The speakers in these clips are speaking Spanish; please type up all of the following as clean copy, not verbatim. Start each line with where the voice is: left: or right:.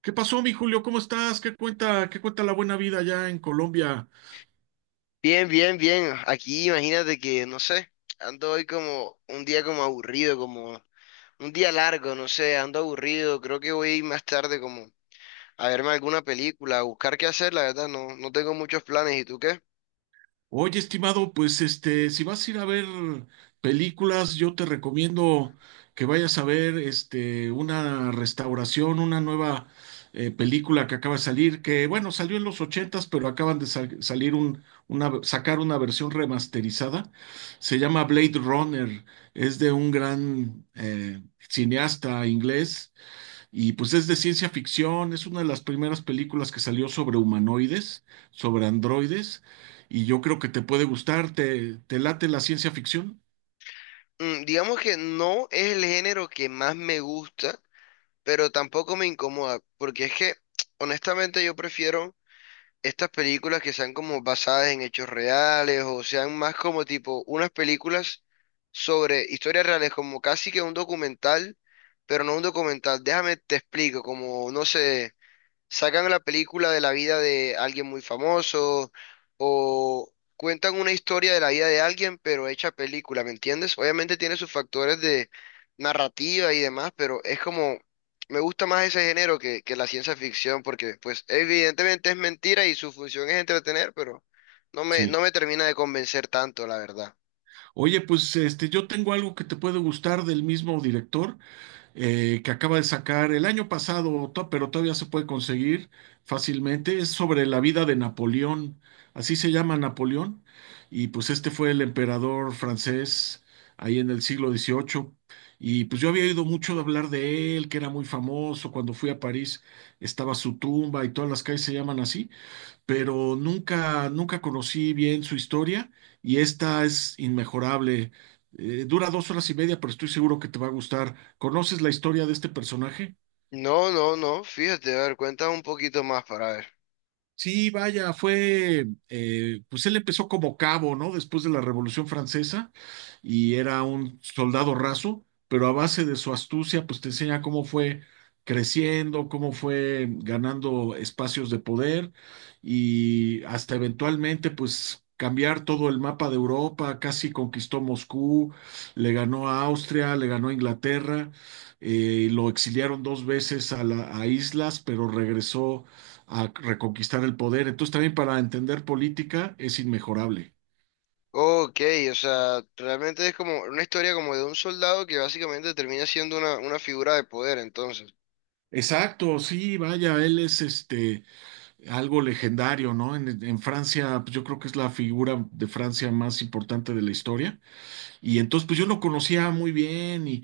right: ¿Qué pasó, mi Julio? ¿Cómo estás? ¿Qué cuenta la buena vida allá en Colombia?
left: Bien, bien, bien. Aquí imagínate que, no sé, ando hoy como un día como aburrido, como un día largo, no sé, ando aburrido. Creo que voy a ir más tarde como a verme alguna película, a buscar qué hacer, la verdad, no, no tengo muchos planes. ¿Y tú qué?
right: Oye, estimado, pues este, si vas a ir a ver películas, yo te recomiendo que vayas a ver este una restauración, una nueva película que acaba de salir, que bueno, salió en los ochentas, pero acaban de salir un, una, sacar una versión remasterizada. Se llama Blade Runner, es de un gran cineasta inglés. Y pues es de ciencia ficción, es una de las primeras películas que salió sobre humanoides, sobre androides, y yo creo que te puede gustar. ¿Te late la ciencia ficción?
left: Digamos que no es el género que más me gusta, pero tampoco me incomoda, porque es que honestamente yo prefiero estas películas que sean como basadas en hechos reales o sean más como tipo unas películas sobre historias reales, como casi que un documental, pero no un documental. Déjame te explico, como no sé sacan la película de la vida de alguien muy famoso o cuentan una historia de la vida de alguien, pero hecha película, ¿me entiendes? Obviamente tiene sus factores de narrativa y demás, pero es como, me gusta más ese género que la ciencia ficción, porque pues evidentemente es mentira y su función es entretener, pero no me, no
right: Sí.
left: me termina de convencer tanto, la verdad.
right: Oye, pues este, yo tengo algo que te puede gustar del mismo director, que acaba de sacar el año pasado, pero todavía se puede conseguir fácilmente. Es sobre la vida de Napoleón, así se llama Napoleón, y pues este fue el emperador francés ahí en el siglo XVIII. Y pues yo había oído mucho hablar de él, que era muy famoso. Cuando fui a París estaba su tumba y todas las calles se llaman así, pero nunca, nunca conocí bien su historia, y esta es inmejorable. Dura dos horas y media, pero estoy seguro que te va a gustar. ¿Conoces la historia de este personaje?
left: No, no, no, fíjate, a ver, cuéntame un poquito más para ver.
right: Sí, vaya, fue, pues él empezó como cabo, ¿no? Después de la Revolución Francesa y era un soldado raso, pero a base de su astucia, pues te enseña cómo fue creciendo, cómo fue ganando espacios de poder y hasta eventualmente, pues cambiar todo el mapa de Europa, casi conquistó Moscú, le ganó a Austria, le ganó a Inglaterra, lo exiliaron dos veces a islas, pero regresó a reconquistar el poder. Entonces también para entender política es inmejorable.
left: Ok, o sea, realmente es como una historia como de un soldado que básicamente termina siendo una figura de poder, entonces.
right: Exacto, sí, vaya, él es este algo legendario, ¿no? En Francia, pues, yo creo que es la figura de Francia más importante de la historia. Y entonces, pues yo lo conocía muy bien. y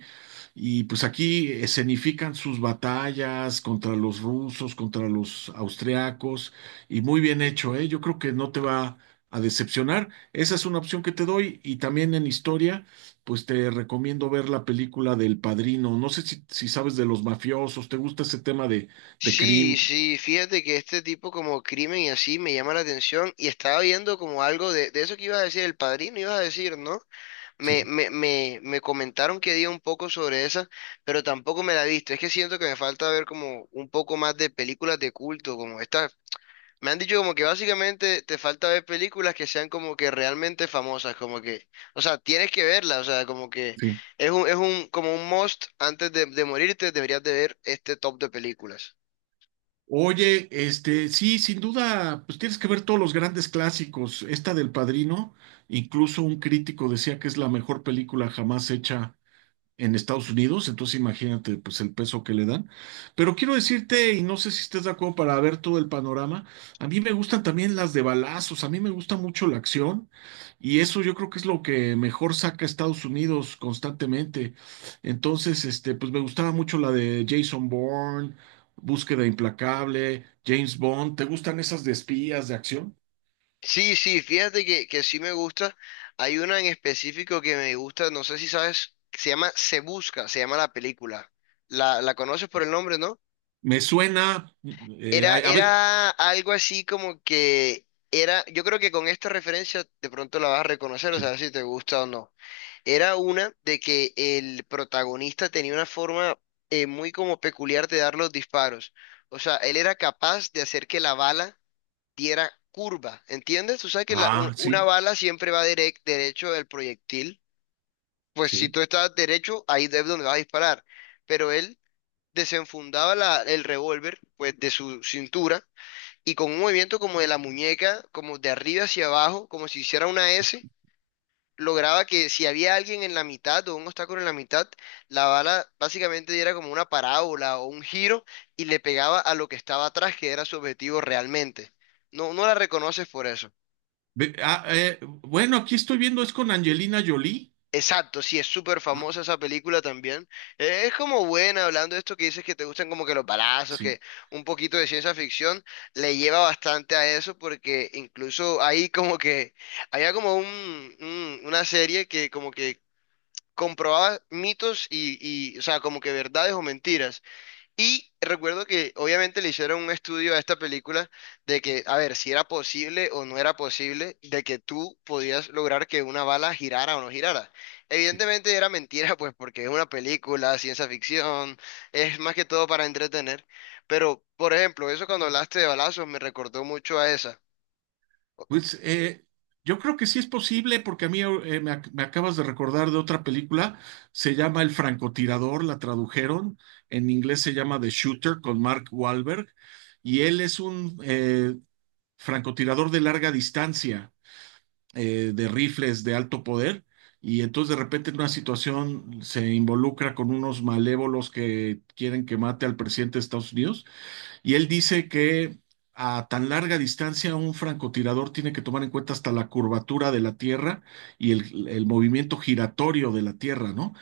right: Y pues aquí escenifican sus batallas contra los rusos, contra los austriacos, y muy bien hecho, ¿eh? Yo creo que no te va a decepcionar. Esa es una opción que te doy. Y también en historia, pues te recomiendo ver la película del Padrino. No sé si, si sabes de los mafiosos, ¿te gusta ese tema de
left: Sí,
right: crimen?
left: sí, fíjate que este tipo como crimen y así me llama la atención y estaba viendo como algo de eso que ibas a decir, el padrino ibas a decir, ¿no? Me,
right: Sí,
left: me, me, me comentaron que dio un poco sobre esa, pero tampoco me la he visto. Es que siento que me falta ver como un poco más de películas de culto, como estas. Me han dicho como que básicamente te falta ver películas que sean como que realmente famosas, como que, o sea, tienes que verlas, o sea, como que
right: sí.
left: es un, como un must antes de morirte, deberías de ver este top de películas.
right: Oye, este, sí, sin duda, pues tienes que ver todos los grandes clásicos. Esta del Padrino, incluso un crítico decía que es la mejor película jamás hecha en Estados Unidos, entonces imagínate pues el peso que le dan. Pero quiero decirte, y no sé si estés de acuerdo, para ver todo el panorama, a mí me gustan también las de balazos, a mí me gusta mucho la acción y eso yo creo que es lo que mejor saca a Estados Unidos constantemente. Entonces, este, pues me gustaba mucho la de Jason Bourne, Búsqueda Implacable, James Bond, ¿te gustan esas de espías, de acción?
left: Sí, sí, fíjate que sí me gusta. Hay una en específico que me gusta, no sé si sabes, que se llama Se Busca, se llama la película. La conoces por el nombre, ¿no?
right: Me suena,
left: Era,
right: a veces...
left: era algo así como que era, yo creo que con esta referencia de pronto la vas a reconocer, o
right: Sí.
left: sea, si te gusta o no. Era una de que el protagonista tenía una forma muy como peculiar de dar los disparos. O sea, él era capaz de hacer que la bala diera curva, ¿entiendes? Tú sabes que la- un-
right: Ah,
left: una
right: sí,
left: bala siempre va derecho del proyectil. Pues si
right: sí.
left: tú estás derecho, ahí es donde vas a disparar. Pero él desenfundaba el revólver, pues, de su cintura y con un movimiento como de la muñeca, como de arriba hacia abajo, como si hiciera una S lograba que si había alguien en la mitad o un obstáculo en la mitad, la bala básicamente diera como una parábola o un giro y le pegaba a lo que estaba atrás, que era su objetivo realmente. No, no la reconoces por eso.
right: Bueno, aquí estoy viendo, es con Angelina Jolie.
left: Exacto, sí, es súper
right: Ah,
left: famosa esa película también. Es como buena, hablando de esto que dices que te gustan como que los balazos,
right: sí,
left: que un poquito de ciencia ficción le lleva bastante a eso, porque incluso ahí como que había como un, una serie que como que comprobaba mitos y, o sea, como que verdades o mentiras. Y recuerdo que obviamente le hicieron un estudio a esta película de que, a ver, si era posible o no era posible de que tú podías lograr que una bala girara o no girara.
right: sí.
left: Evidentemente era mentira, pues porque es una película, ciencia ficción, es más que todo para entretener. Pero, por ejemplo, eso cuando hablaste de balazos me recordó mucho a esa.
right: Pues yo creo que sí es posible, porque a mí me acabas de recordar de otra película, se llama El francotirador, la tradujeron, en inglés se llama The Shooter con Mark Wahlberg, y él es un francotirador de larga distancia, de rifles de alto poder. Y entonces de repente en una situación se involucra con unos malévolos que quieren que mate al presidente de Estados Unidos. Y él dice que a tan larga distancia un francotirador tiene que tomar en cuenta hasta la curvatura de la Tierra y el movimiento giratorio de la Tierra, ¿no?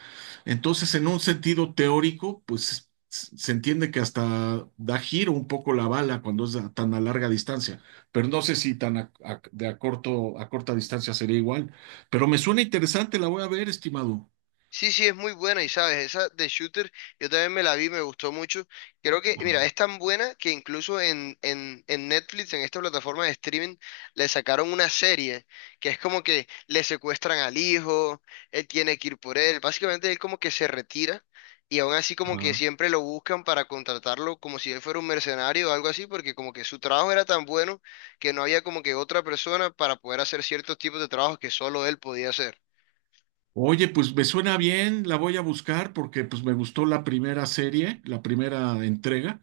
right: Entonces, en un sentido teórico, pues se entiende que hasta da giro un poco la bala cuando es a tan a larga distancia, pero no sé si tan de a corto, a corta distancia sería igual, pero me suena interesante, la voy a ver, estimado.
left: Sí, sí, es muy buena y sabes, esa de Shooter, yo también me la vi, me gustó mucho. Creo que,
right: Ajá,
left: mira, es tan buena que incluso en Netflix, en esta plataforma de streaming, le sacaron una serie que es como que le secuestran al hijo, él tiene que ir por él, básicamente él como que se retira y aún así como que
right: ajá.
left: siempre lo buscan para contratarlo como si él fuera un mercenario o algo así, porque como que su trabajo era tan bueno que no había como que otra persona para poder hacer ciertos tipos de trabajos que solo él podía hacer.
right: Oye, pues me suena bien, la voy a buscar porque pues me gustó la primera serie, la primera entrega.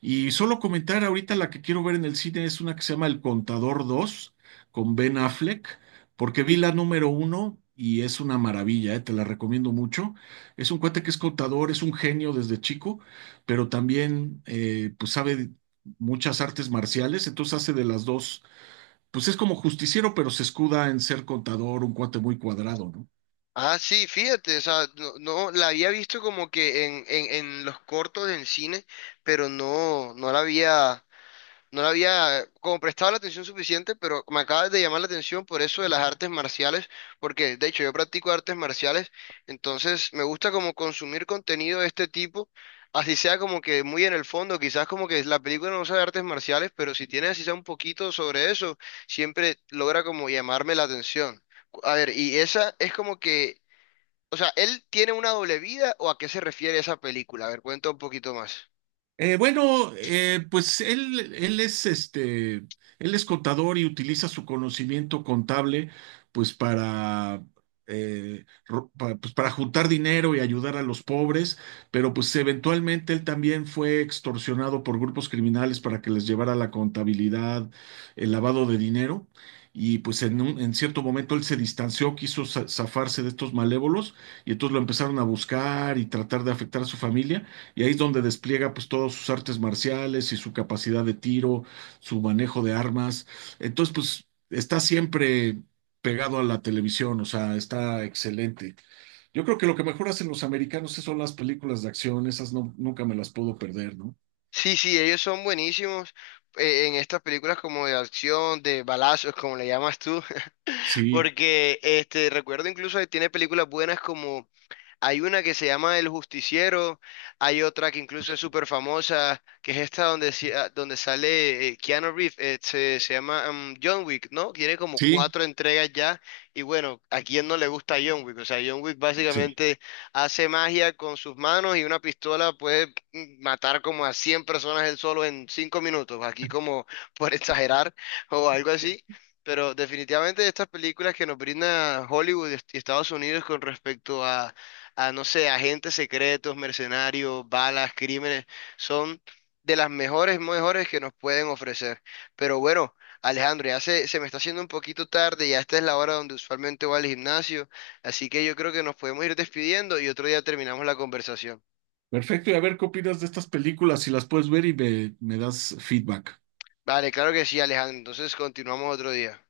right: Y solo comentar ahorita la que quiero ver en el cine es una que se llama El Contador dos con Ben Affleck, porque vi la número uno y es una maravilla, te la recomiendo mucho. Es un cuate que es contador, es un genio desde chico, pero también pues sabe muchas artes marciales, entonces hace de las dos, pues es como justiciero, pero se escuda en ser contador, un cuate muy cuadrado, ¿no?
left: Ah, sí, fíjate, o sea, no, no, la había visto como que en los cortos en cine, pero no, no la había como prestado la atención suficiente, pero me acabas de llamar la atención por eso de las artes marciales, porque de hecho yo practico artes marciales, entonces me gusta como consumir contenido de este tipo, así sea como que muy en el fondo, quizás como que la película no sea de artes marciales, pero si tiene así sea un poquito sobre eso, siempre logra como llamarme la atención. A ver, y esa es como que o sea, ¿él tiene una doble vida o a qué se refiere esa película? A ver, cuenta un poquito más.
right: Bueno, pues él, él es este, él es contador y utiliza su conocimiento contable, pues para, pues, para juntar dinero y ayudar a los pobres, pero pues eventualmente él también fue extorsionado por grupos criminales para que les llevara la contabilidad, el lavado de dinero. Y pues en en cierto momento él se distanció, quiso zafarse de estos malévolos y entonces lo empezaron a buscar y tratar de afectar a su familia. Y ahí es donde despliega pues todas sus artes marciales y su capacidad de tiro, su manejo de armas. Entonces, pues está siempre pegado a la televisión, o sea, está excelente. Yo creo que lo que mejor hacen los americanos son las películas de acción, esas no, nunca me las puedo perder, ¿no?
left: Sí, sí, ellos son buenísimos en estas películas como de acción, de balazos, como le llamas tú,
right: Sí,
left: porque este recuerdo incluso que tiene películas buenas como hay una que se llama El Justiciero, hay otra que incluso es súper famosa, que es esta donde, donde sale Keanu Reeves, se llama John Wick, ¿no? Tiene como
right: sí,
left: cuatro entregas ya, y bueno, ¿a quién no le gusta John Wick? O sea, John Wick
right: sí.
left: básicamente hace magia con sus manos y una pistola puede matar como a 100 personas él solo en 5 minutos, aquí como por exagerar o algo así. Pero definitivamente estas películas que nos brinda Hollywood y Estados Unidos con respecto a, no sé, agentes secretos, mercenarios, balas, crímenes, son de las mejores, mejores que nos pueden ofrecer. Pero bueno, Alejandro, ya se me está haciendo un poquito tarde, ya esta es la hora donde usualmente voy al gimnasio, así que yo creo que nos podemos ir despidiendo y otro día terminamos la conversación.
right: Perfecto, y a ver qué opinas de estas películas, si las puedes ver y me das feedback.
left: Vale, claro que sí, Alejandro, entonces continuamos otro día.